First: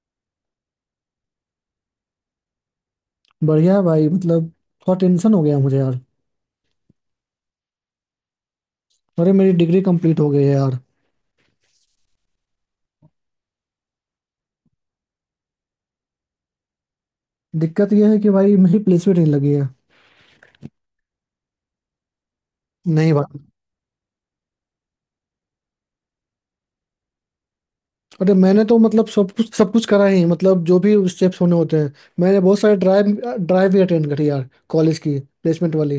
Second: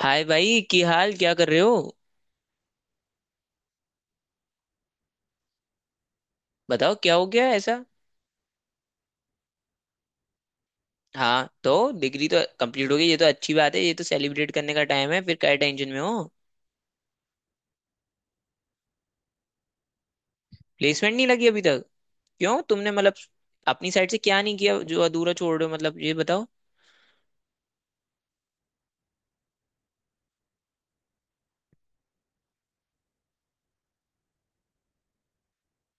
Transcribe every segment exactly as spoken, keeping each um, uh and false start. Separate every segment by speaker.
Speaker 1: हाय भाई की हाल क्या कर रहे हो?
Speaker 2: बढ़िया है भाई। मतलब थोड़ा टेंशन हो गया मुझे यार।
Speaker 1: बताओ क्या हो गया ऐसा।
Speaker 2: अरे मेरी डिग्री कंप्लीट हो गई है यार।
Speaker 1: हाँ तो डिग्री तो कंप्लीट हो गई, ये तो अच्छी बात है। ये तो सेलिब्रेट करने का टाइम है, फिर क्या टेंशन में हो?
Speaker 2: दिक्कत यह है कि भाई मेरी प्लेसमेंट नहीं लगी है।
Speaker 1: प्लेसमेंट नहीं लगी अभी तक? क्यों तुमने
Speaker 2: नहीं
Speaker 1: मतलब
Speaker 2: भाई।
Speaker 1: अपनी साइड से क्या नहीं किया जो अधूरा छोड़ रहे हो? मतलब ये बताओ।
Speaker 2: अरे मैंने तो मतलब सब कुछ सब कुछ करा ही, मतलब जो भी स्टेप्स होने होते हैं। मैंने बहुत सारे ड्राइव ड्राइव भी अटेंड करी यार, कॉलेज की प्लेसमेंट वाली।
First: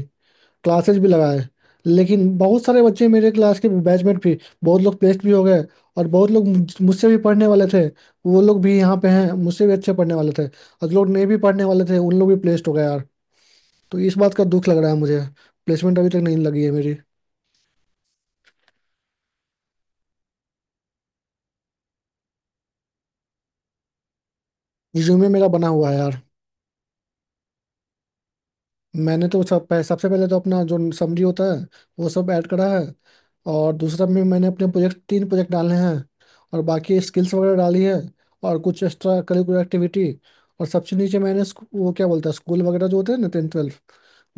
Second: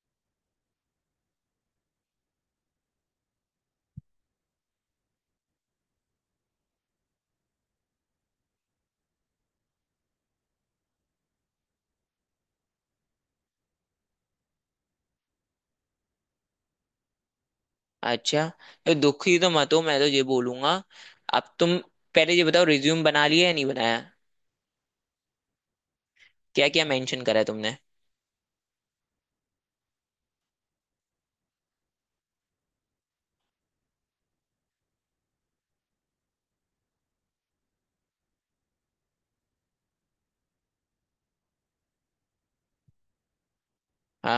Speaker 2: क्लासेस भी लगाए, लेकिन बहुत सारे बच्चे मेरे क्लास के बैचमेट भी, बहुत लोग प्लेस्ड भी हो गए। और बहुत लोग मुझ- मुझसे भी पढ़ने वाले थे। वो लोग भी यहाँ पे हैं, मुझसे भी अच्छे पढ़ने वाले थे, और जो लोग नहीं भी पढ़ने वाले थे उन लोग भी प्लेस्ड हो गए यार। तो इस बात का दुख लग रहा है मुझे। प्लेसमेंट अभी तक नहीं लगी है मेरी।
Speaker 1: अच्छा। तो दुखी तो मत हो, मैं तो ये बोलूंगा। अब तुम पहले ये बताओ, रिज्यूम बना लिया या नहीं बनाया?
Speaker 2: रिज्यूमे मेरा बना हुआ है यार।
Speaker 1: क्या क्या मेंशन करा है तुमने?
Speaker 2: मैंने तो सब पह, सबसे पहले तो अपना जो समरी होता है वो सब ऐड करा है। और दूसरा में मैंने अपने प्रोजेक्ट, तीन प्रोजेक्ट डाले हैं। और बाकी स्किल्स वगैरह डाली है। और कुछ एक्स्ट्रा करिकुलर एक्टिविटी। और सबसे नीचे मैंने स्कू- वो क्या बोलता है, स्कूल वगैरह जो होते हैं ना, टेंथ ट्वेल्थ,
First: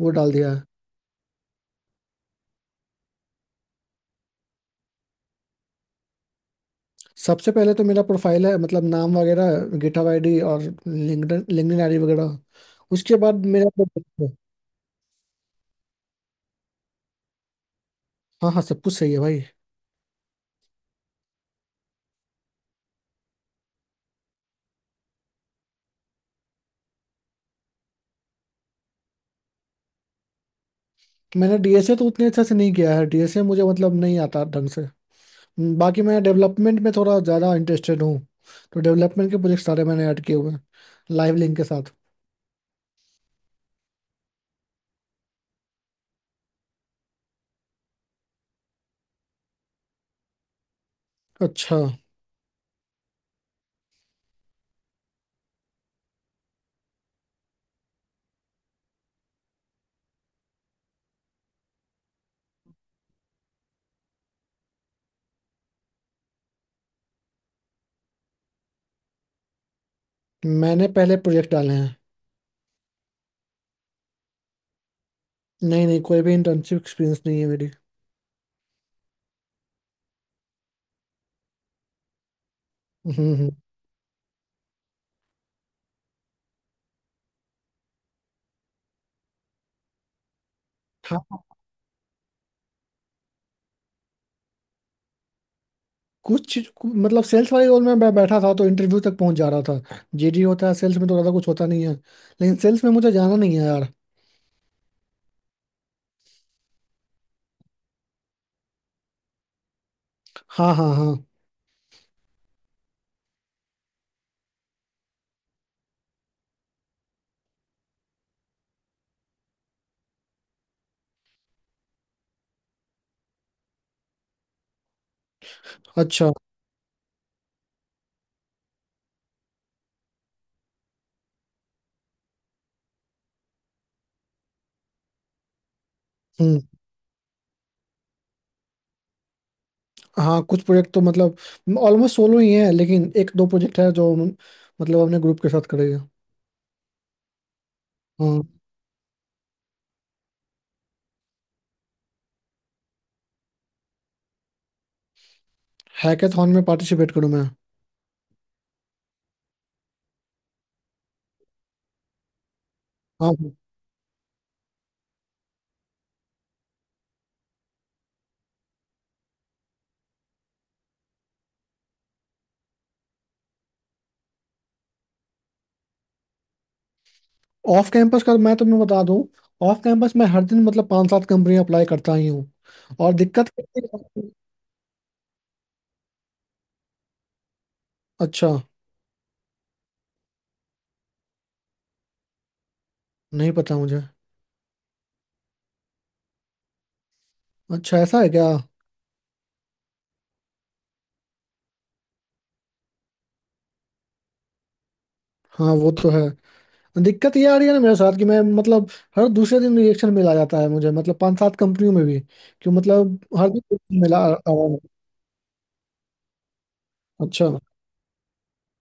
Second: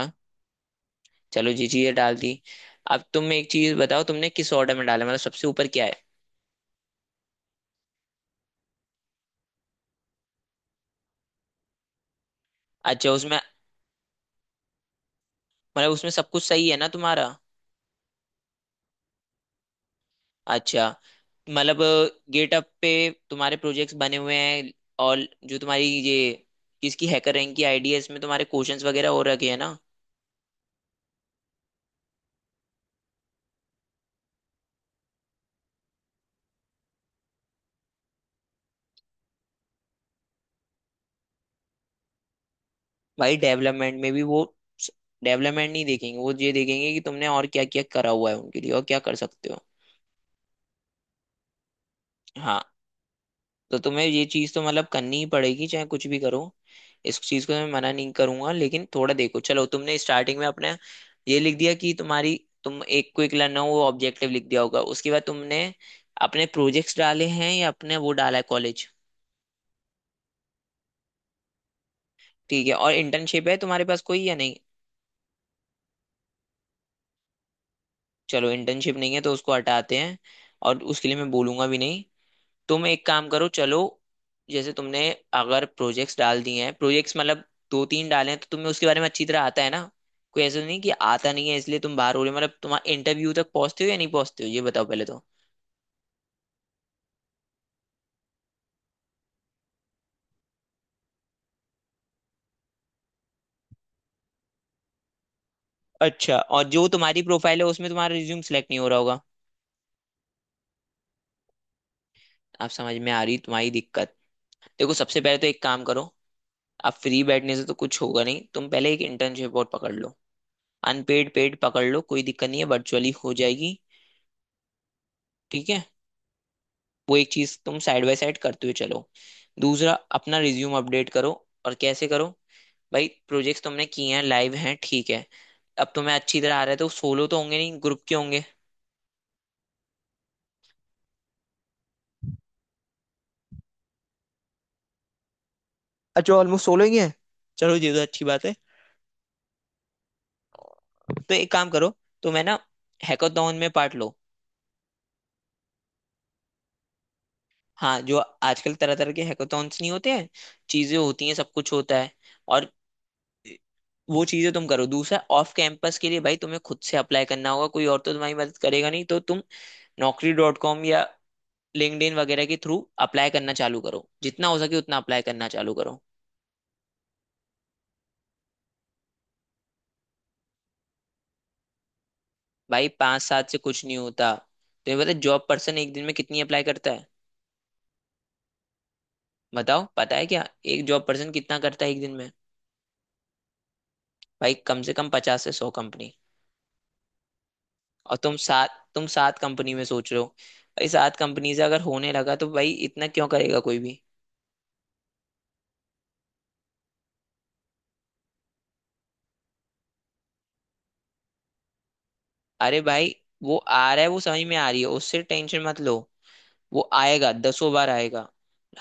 Speaker 2: वो डाल दिया है।
Speaker 1: चलो जी, चीजें डाल दी। अब तुम एक चीज बताओ, तुमने किस ऑर्डर में डाला? मतलब सबसे ऊपर क्या है?
Speaker 2: सबसे पहले तो मेरा प्रोफाइल है, मतलब नाम वगैरह, गिटहब आईडी और लिंक्डइन लिंक्डइन आईडी वगैरह।
Speaker 1: अच्छा
Speaker 2: उसके
Speaker 1: उसमें।
Speaker 2: बाद मेरा प्रोजेक्ट है।
Speaker 1: मतलब उसमें सब कुछ सही है ना तुम्हारा?
Speaker 2: हाँ हाँ, सब कुछ सही है भाई।
Speaker 1: अच्छा। मतलब गेटअप पे तुम्हारे प्रोजेक्ट्स बने हुए हैं। और जो तुम्हारी ये इसकी हैकर रैंक की आईडी है, इसमें तुम्हारे क्वेश्चंस वगैरह हो रखे हैं ना?
Speaker 2: मैंने डीएसए तो उतने अच्छे से नहीं किया है, डीएसए मुझे मतलब नहीं आता ढंग से। हम्म, बाकी मैं डेवलपमेंट में थोड़ा ज़्यादा इंटरेस्टेड हूँ। तो डेवलपमेंट के प्रोजेक्ट सारे मैंने ऐड किए हुए हैं, लाइव लिंक के साथ।
Speaker 1: भाई डेवलपमेंट में भी वो डेवलपमेंट नहीं देखेंगे, वो ये देखेंगे कि तुमने और क्या क्या करा हुआ है उनके लिए, और क्या कर सकते हो।
Speaker 2: अच्छा।
Speaker 1: हाँ। तो तुम्हें ये चीज तो मतलब करनी ही पड़ेगी, चाहे कुछ भी करो। इस चीज को मैं मना नहीं करूंगा, लेकिन थोड़ा देखो। चलो तुमने स्टार्टिंग में अपने ये लिख दिया कि तुम्हारी, तुम एक क्विक लर्नर हो, वो ऑब्जेक्टिव लिख दिया होगा, उसके बाद तुमने अपने प्रोजेक्ट्स डाले हैं या अपने वो डाला है कॉलेज?
Speaker 2: मैंने पहले प्रोजेक्ट डाले हैं।
Speaker 1: ठीक है। और इंटर्नशिप है तुम्हारे पास कोई या नहीं?
Speaker 2: नहीं नहीं, कोई भी इंटर्नशिप एक्सपीरियंस नहीं है मेरी।
Speaker 1: चलो इंटर्नशिप नहीं है तो उसको हटाते हैं, और उसके लिए मैं बोलूंगा भी नहीं। तुम एक काम
Speaker 2: हम्म
Speaker 1: करो,
Speaker 2: हम्म
Speaker 1: चलो। जैसे तुमने, अगर प्रोजेक्ट्स डाल दिए हैं, प्रोजेक्ट्स मतलब दो तीन डाले हैं, तो तुम्हें उसके बारे में अच्छी तरह आता है ना? कोई ऐसा नहीं कि आता
Speaker 2: हाँ
Speaker 1: नहीं है इसलिए तुम बाहर हो रहे हो? मतलब तुम्हारा इंटरव्यू तक पहुंचते हो या नहीं पहुंचते हो, ये बताओ पहले तो।
Speaker 2: कुछ चीज कु- मतलब सेल्स वाले रोल में मैं बैठा था तो इंटरव्यू तक पहुंच जा रहा था जीडी होता है सेल्स में तो ज़्यादा कुछ होता नहीं है लेकिन सेल्स में मुझे जाना नहीं है यार
Speaker 1: अच्छा। और जो तुम्हारी प्रोफाइल है, उसमें तुम्हारा रिज्यूम सेलेक्ट नहीं हो रहा होगा।
Speaker 2: हाँ हाँ हाँ
Speaker 1: आप समझ में आ रही तुम्हारी दिक्कत? देखो सबसे पहले तो एक काम करो। आप फ्री बैठने से तो कुछ होगा नहीं, तुम पहले एक इंटर्नशिप और पकड़ लो। अनपेड पेड पकड़ लो, कोई दिक्कत नहीं है, वर्चुअली हो जाएगी। ठीक है।
Speaker 2: अच्छा
Speaker 1: वो एक चीज तुम साइड बाय साइड करते हुए चलो। दूसरा, अपना रिज्यूम अपडेट करो। और कैसे करो? भाई प्रोजेक्ट्स तुमने किए हैं, लाइव हैं, ठीक है। अब तुम्हें अच्छी तरह
Speaker 2: हम्म।
Speaker 1: आ रहा है तो सोलो तो होंगे नहीं, ग्रुप के होंगे।
Speaker 2: हाँ, कुछ प्रोजेक्ट तो मतलब ऑलमोस्ट सोलो ही है, लेकिन एक दो प्रोजेक्ट है जो हम- मतलब अपने ग्रुप के साथ करेंगे।
Speaker 1: अच्छा ऑलमोस्ट सोलो ही है। चलो ये तो अच्छी
Speaker 2: हाँ।
Speaker 1: बात है। तो एक काम करो। तुम है ना, हैकाथॉन में पार्ट लो।
Speaker 2: हैकाथॉन में पार्टिसिपेट करूँ मैं?
Speaker 1: हाँ जो आजकल तरह तरह के हैकाथॉन्स नहीं होते हैं, चीजें होती हैं, सब कुछ होता है। और
Speaker 2: हाँ।
Speaker 1: वो चीजें तुम करो। दूसरा ऑफ कैंपस के लिए भाई तुम्हें खुद से अप्लाई करना होगा, कोई और तो तुम्हारी मदद करेगा नहीं। तो तुम नौकरी डॉट कॉम या लिंक्डइन वगैरह के थ्रू अप्लाई करना चालू करो, जितना हो सके उतना अप्लाई करना चालू करो।
Speaker 2: ऑफ कैंपस का मैं तुम्हें बता दूं। ऑफ कैंपस में हर दिन मतलब पांच सात कंपनी अप्लाई करता ही हूँ।
Speaker 1: भाई
Speaker 2: और
Speaker 1: पांच सात
Speaker 2: दिक्कत।
Speaker 1: से कुछ नहीं होता। तुम्हें पता जॉब पर्सन एक दिन में कितनी अप्लाई करता है?
Speaker 2: अच्छा।
Speaker 1: बताओ पता है क्या? एक जॉब पर्सन कितना करता है एक दिन में?
Speaker 2: नहीं पता मुझे।
Speaker 1: भाई कम से कम पचास से सौ कंपनी।
Speaker 2: अच्छा
Speaker 1: और
Speaker 2: ऐसा है
Speaker 1: तुम
Speaker 2: क्या?
Speaker 1: सात, तुम सात कंपनी में सोच रहे हो? भाई सात कंपनी से अगर होने लगा तो भाई इतना क्यों करेगा कोई भी?
Speaker 2: हाँ, वो तो है। दिक्कत ये आ रही है ना मेरे साथ कि मैं मतलब, हर दूसरे दिन रिएक्शन मिला जाता है मुझे, मतलब पांच सात कंपनियों में भी। क्यों
Speaker 1: अरे
Speaker 2: मतलब,
Speaker 1: भाई।
Speaker 2: हर
Speaker 1: वो
Speaker 2: दिन
Speaker 1: आ
Speaker 2: रिजेक्शन
Speaker 1: रहा है,
Speaker 2: मिला
Speaker 1: वो
Speaker 2: आ- आ
Speaker 1: समझ में
Speaker 2: रहा
Speaker 1: आ
Speaker 2: है।
Speaker 1: रही है, उससे टेंशन मत लो। वो आएगा,
Speaker 2: अच्छा
Speaker 1: दसों बार आएगा।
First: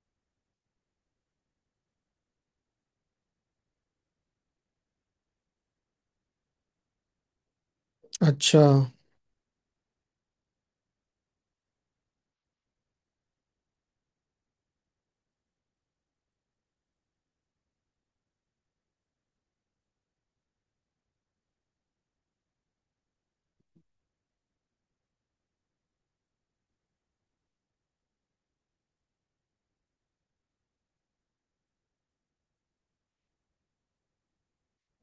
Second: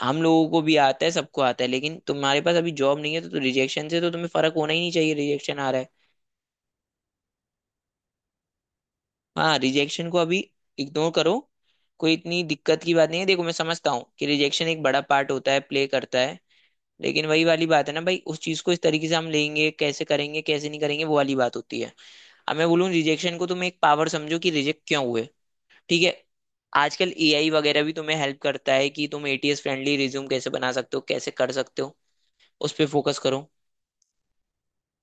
Speaker 1: हम लोगों को भी आता है, सबको आता है, लेकिन तुम्हारे पास अभी जॉब नहीं है, तो, तो रिजेक्शन से तो तुम्हें फर्क होना ही नहीं चाहिए, रिजेक्शन आ रहा है।
Speaker 2: अच्छा।
Speaker 1: हाँ। रिजेक्शन को अभी इग्नोर करो। कोई इतनी दिक्कत की बात नहीं है। देखो मैं समझता हूँ कि रिजेक्शन एक बड़ा पार्ट होता है, प्ले करता है। लेकिन वही वाली बात है ना भाई, उस चीज को इस तरीके से हम लेंगे, कैसे करेंगे कैसे नहीं करेंगे, वो वाली बात होती है। अब मैं बोलूँ रिजेक्शन को तुम एक पावर समझो कि रिजेक्ट क्यों हुए। ठीक है। आजकल एआई वगैरह भी तुम्हें हेल्प करता है कि तुम एटीएस फ्रेंडली रिज्यूम कैसे बना सकते हो, कैसे कर सकते हो। उस पर फोकस करो।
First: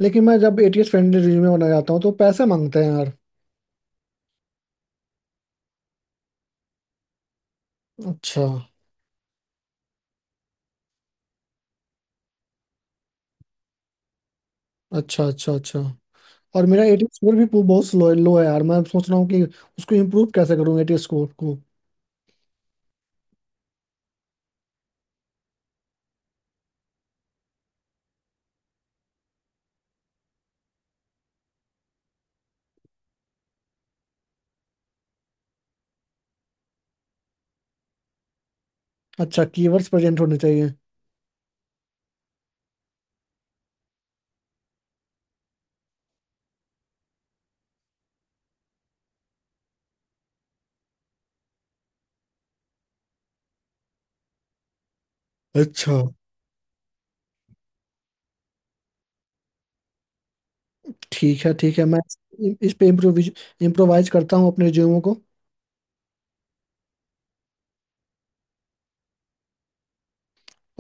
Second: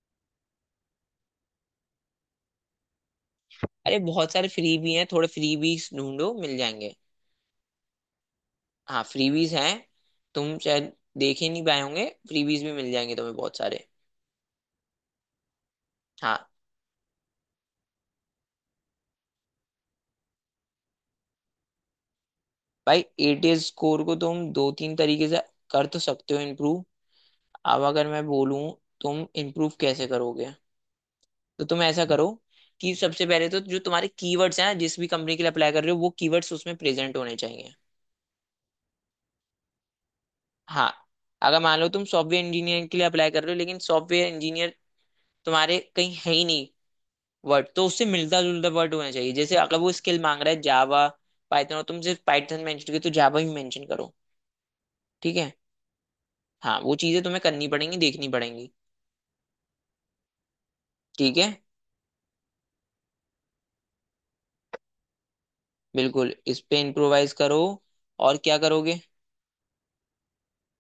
Speaker 2: लेकिन मैं जब एटीएस फ्रेंडली रिज्यूमे बनाना चाहता हूँ तो पैसे मांगते हैं यार।
Speaker 1: अरे बहुत सारे फ्री भी हैं, थोड़े फ्री ढूंढो मिल जाएंगे।
Speaker 2: अच्छा
Speaker 1: हाँ फ्रीबीज हैं, तुम शायद देख ही नहीं पाए होंगे, फ्रीबीज भी मिल जाएंगे तुम्हें बहुत सारे।
Speaker 2: अच्छा अच्छा। अच्छा,
Speaker 1: हाँ।
Speaker 2: और मेरा एटीएस स्कोर भी पू- बहुत स्लो लो है यार। मैं सोच रहा हूँ कि उसको इम्प्रूव कैसे करूँ, एटीएस स्कोर को।
Speaker 1: भाई एटीएस स्कोर को तुम दो तीन तरीके से कर तो सकते हो इम्प्रूव। अब अगर मैं बोलूँ तुम इम्प्रूव कैसे करोगे, तो तुम ऐसा करो कि सबसे पहले तो जो तुम्हारे कीवर्ड्स हैं, जिस भी कंपनी के लिए अप्लाई कर रहे हो वो कीवर्ड्स उसमें प्रेजेंट होने चाहिए।
Speaker 2: अच्छा, कीवर्ड्स प्रेजेंट होने चाहिए।
Speaker 1: हाँ। अगर मान लो तुम सॉफ्टवेयर इंजीनियर के लिए अप्लाई कर रहे हो लेकिन सॉफ्टवेयर इंजीनियर तुम्हारे कहीं है ही नहीं, वर्ड तो उससे मिलता जुलता वर्ड होना चाहिए। जैसे अगर वो स्किल मांग रहा है जावा पाइथन और तुम सिर्फ पाइथन मेंशन किया, तो जावा भी मेंशन करो। ठीक है।
Speaker 2: अच्छा।
Speaker 1: हाँ वो चीजें तुम्हें करनी पड़ेंगी, देखनी पड़ेंगी। ठीक
Speaker 2: ठीक
Speaker 1: है।
Speaker 2: है ठीक है, मैं इ- इस पे इम्प्रोविज इम्प्रोवाइज करता हूँ अपने रिज्यूमो को।
Speaker 1: बिल्कुल इस पे इम्प्रोवाइज करो। और क्या करोगे?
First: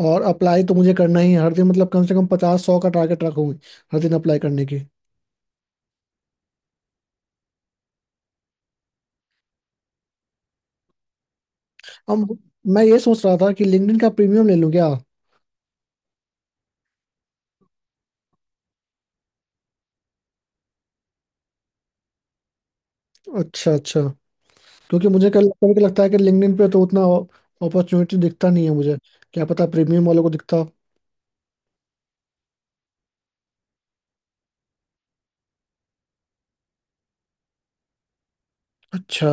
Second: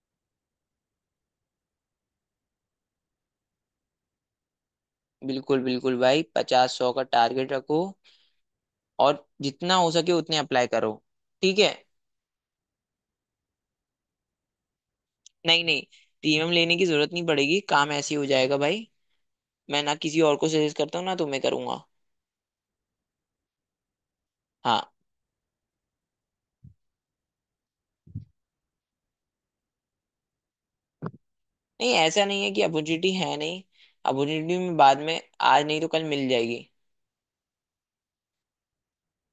Speaker 2: और अप्लाई तो मुझे करना ही है हर दिन, मतलब कम से कम पचास सौ का टारगेट रखूंगी, हर दिन अप्लाई करने की।
Speaker 1: बिल्कुल बिल्कुल भाई, पचास सौ का टारगेट रखो। और जितना हो सके उतने अप्लाई करो। ठीक है।
Speaker 2: अब मैं ये सोच रहा था कि लिंक्डइन का प्रीमियम ले लूँ क्या?
Speaker 1: नहीं नहीं, प्रीमियम लेने की जरूरत नहीं पड़ेगी, काम ऐसे ही हो जाएगा भाई। मैं ना किसी और को सजेस्ट करता हूँ ना तुम्हें करूंगा।
Speaker 2: अच्छा अच्छा।
Speaker 1: हाँ।
Speaker 2: क्योंकि मुझे कल कभी कभी लगता है कि लिंक्डइन पे तो उतना अपॉर्चुनिटी दिखता नहीं है मुझे। क्या पता प्रीमियम वालों को दिखता हो।
Speaker 1: नहीं ऐसा नहीं है कि अपॉर्चुनिटी है नहीं। अपॉर्चुनिटी में बाद में, आज नहीं तो कल मिल जाएगी।
Speaker 2: अच्छा।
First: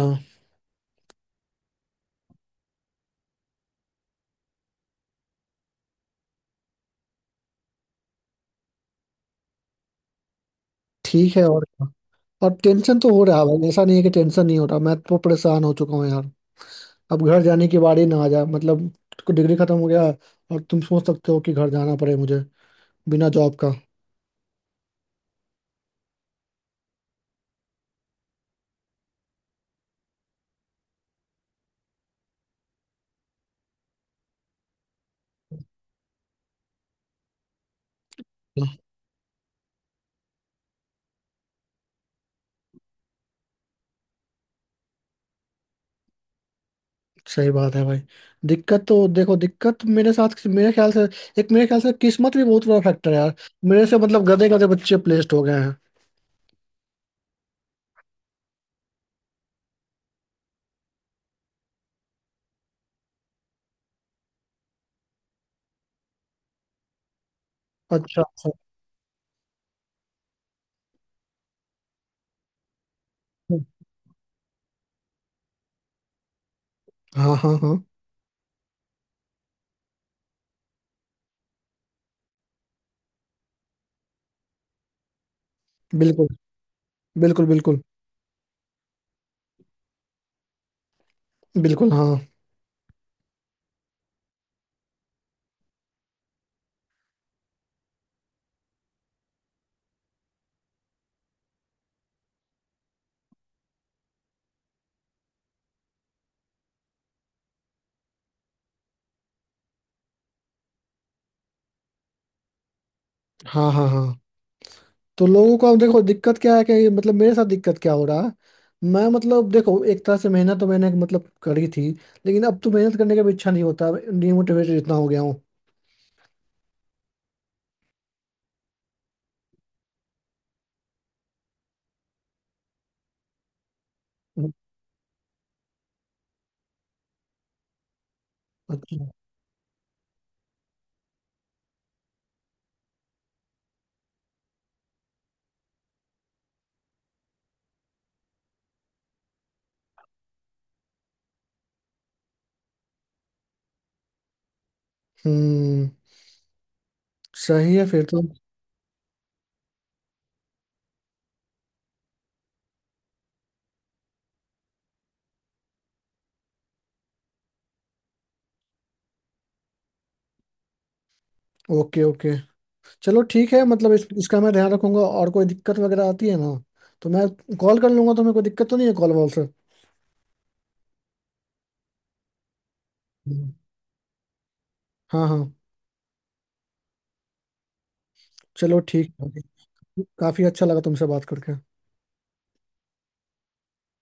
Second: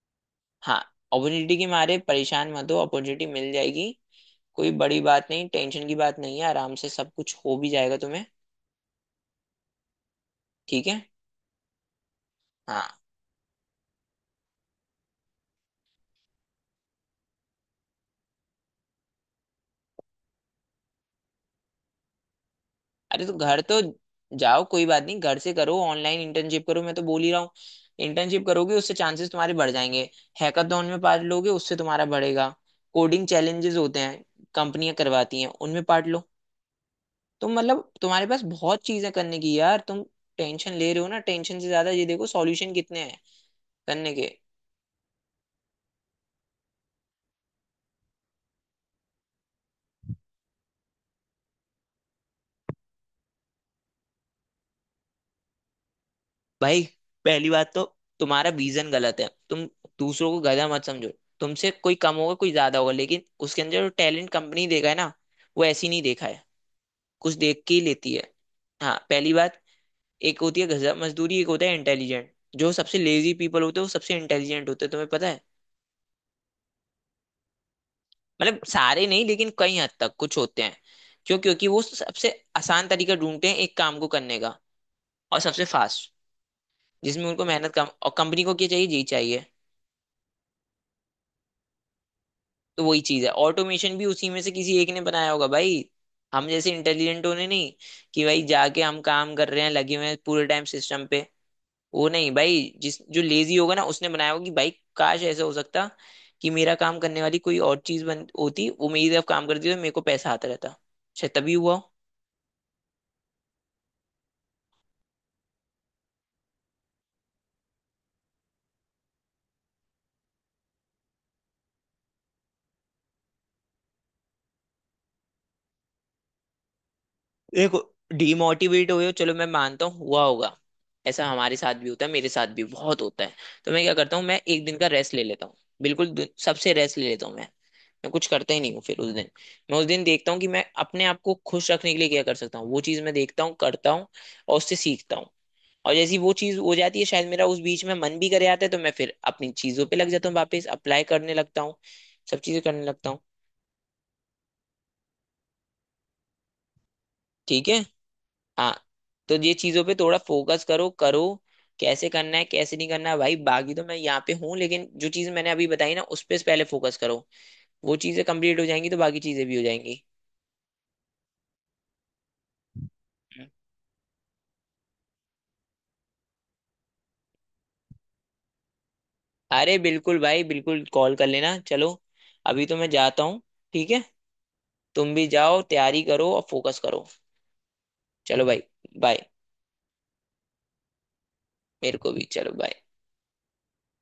Speaker 1: हाँ। अपॉर्चुनिटी के मारे परेशान मत हो, अपॉर्चुनिटी मिल जाएगी। कोई बड़ी बात नहीं, टेंशन की बात नहीं है, आराम से सब कुछ हो भी जाएगा तुम्हें। ठीक है।
Speaker 2: ठीक है, और क्या? और टेंशन
Speaker 1: हाँ।
Speaker 2: तो हो रहा है भाई, ऐसा नहीं है कि टेंशन नहीं हो रहा। मैं तो परेशान हो चुका हूँ यार। अब घर जाने की बारी ना आ जाए मतलब, डिग्री खत्म हो गया, और तुम सोच सकते हो कि घर जाना पड़े मुझे
Speaker 1: अरे
Speaker 2: बिना
Speaker 1: तो
Speaker 2: जॉब
Speaker 1: घर
Speaker 2: का।
Speaker 1: तो जाओ, कोई बात नहीं, घर से करो, ऑनलाइन इंटर्नशिप करो, मैं तो बोल ही रहा हूँ। इंटर्नशिप करोगे उससे चांसेस तुम्हारे बढ़ जाएंगे। हैकाथॉन में पार्ट लोगे उससे तुम्हारा बढ़ेगा। कोडिंग चैलेंजेस होते हैं, कंपनियां करवाती हैं, उनमें पार्ट लो। तुम मतलब तुम्हारे पास बहुत चीजें करने की यार। तुम टेंशन ले रहे हो ना? टेंशन से ज्यादा ये देखो सॉल्यूशन कितने हैं करने के।
Speaker 2: सही बात है भाई। दिक्कत तो देखो, दिक्कत मेरे साथ मेरे ख्याल से, एक मेरे ख्याल से किस्मत भी बहुत बड़ा फैक्टर है यार। मेरे से मतलब गधे गधे बच्चे प्लेस्ड हो गए हैं।
Speaker 1: भाई पहली बात तो तुम्हारा विजन गलत है। तुम दूसरों को गधा मत समझो। तुमसे कोई कम होगा कोई ज्यादा होगा, लेकिन उसके अंदर जो टैलेंट कंपनी देखा है ना, वो ऐसी नहीं देखा है, कुछ देख के ही लेती
Speaker 2: अच्छा
Speaker 1: है।
Speaker 2: अच्छा।
Speaker 1: हाँ पहली बात, एक होती है गधा मजदूरी, एक होता है इंटेलिजेंट। जो सबसे लेजी पीपल होते हैं वो सबसे इंटेलिजेंट होते हैं, तुम्हें पता है?
Speaker 2: हाँ हाँ हाँ।
Speaker 1: मतलब सारे नहीं, लेकिन कई हद तक कुछ होते हैं। क्यों? क्योंकि वो सबसे आसान तरीका ढूंढते हैं एक काम को करने का, और सबसे फास्ट,
Speaker 2: बिल्कुल।
Speaker 1: जिसमें उनको
Speaker 2: बिल्कुल
Speaker 1: मेहनत
Speaker 2: बिल्कुल।
Speaker 1: कम, और कंपनी को क्या चाहिए, यही चाहिए।
Speaker 2: बिल्कुल हाँ।
Speaker 1: तो वही चीज है, ऑटोमेशन भी उसी में से किसी एक ने बनाया होगा भाई। हम जैसे इंटेलिजेंट होने नहीं कि भाई जाके हम काम कर रहे हैं, लगे हुए हैं पूरे टाइम सिस्टम पे, वो नहीं भाई। जिस जो लेजी होगा ना उसने बनाया होगा कि भाई काश ऐसा हो सकता कि मेरा काम करने वाली कोई और चीज बन होती, वो मेरी तरफ काम करती तो मेरे को पैसा आता रहता। शायद तभी हुआ हो।
Speaker 2: हाँ हाँ हाँ। तो लोगों को, अब देखो दिक्कत क्या है कि मतलब मेरे साथ दिक्कत क्या हो रहा है। मैं मतलब देखो, एक तरह से मेहनत तो मैंने मतलब करी थी, लेकिन अब तो मेहनत करने का भी इच्छा नहीं होता। डिमोटिवेटेड इतना हो गया हूँ।
Speaker 1: देखो, डिमोटिवेट हुए हो चलो मैं मानता हूँ हुआ होगा। ऐसा हमारे साथ भी होता है, मेरे साथ भी बहुत होता है। तो मैं क्या करता हूँ, मैं एक दिन का रेस्ट ले लेता हूँ। बिल्कुल दु- सबसे रेस्ट ले लेता हूँ मैं। मैं कुछ करता ही नहीं हूँ फिर
Speaker 2: अच्छा।
Speaker 1: उस दिन। मैं उस दिन देखता हूँ कि मैं अपने आप को खुश रखने के लिए क्या कर सकता हूँ, वो चीज़ मैं देखता हूँ करता हूँ। और उससे सीखता हूँ। और जैसी वो चीज़ हो जाती है, शायद मेरा उस बीच में मन भी करे आता है, तो मैं फिर अपनी चीज़ों पे लग जाता हूँ, वापस अप्लाई करने लगता हूँ, सब चीज़ें करने लगता हूँ।
Speaker 2: हम्म।
Speaker 1: ठीक है।
Speaker 2: सही है फिर तो।
Speaker 1: हाँ। तो ये चीजों पे थोड़ा फोकस करो करो। कैसे करना है कैसे नहीं करना है भाई, बाकी तो मैं यहाँ पे हूँ, लेकिन जो चीज मैंने अभी बताई ना उस पे पहले फोकस करो। वो चीजें कंप्लीट हो जाएंगी तो बाकी चीजें भी हो जाएंगी।
Speaker 2: Okay okay. चलो
Speaker 1: हम्म।
Speaker 2: ठीक है, मतलब इस, इसका मैं ध्यान रखूंगा, और कोई दिक्कत वगैरह आती है ना, तो मैं कॉल कर लूंगा तुम्हें। कोई दिक्कत तो नहीं है कॉल वॉल से?
Speaker 1: अरे बिल्कुल भाई, बिल्कुल कॉल कर लेना। चलो अभी तो मैं जाता हूँ।
Speaker 2: हम्म।
Speaker 1: ठीक है। तुम भी
Speaker 2: हाँ हाँ।
Speaker 1: जाओ, तैयारी करो और फोकस करो। चलो भाई।
Speaker 2: चलो ठीक
Speaker 1: बाय।
Speaker 2: है। काफी अच्छा लगा तुमसे बात करके।
Speaker 1: मेरे को भी, चलो bye।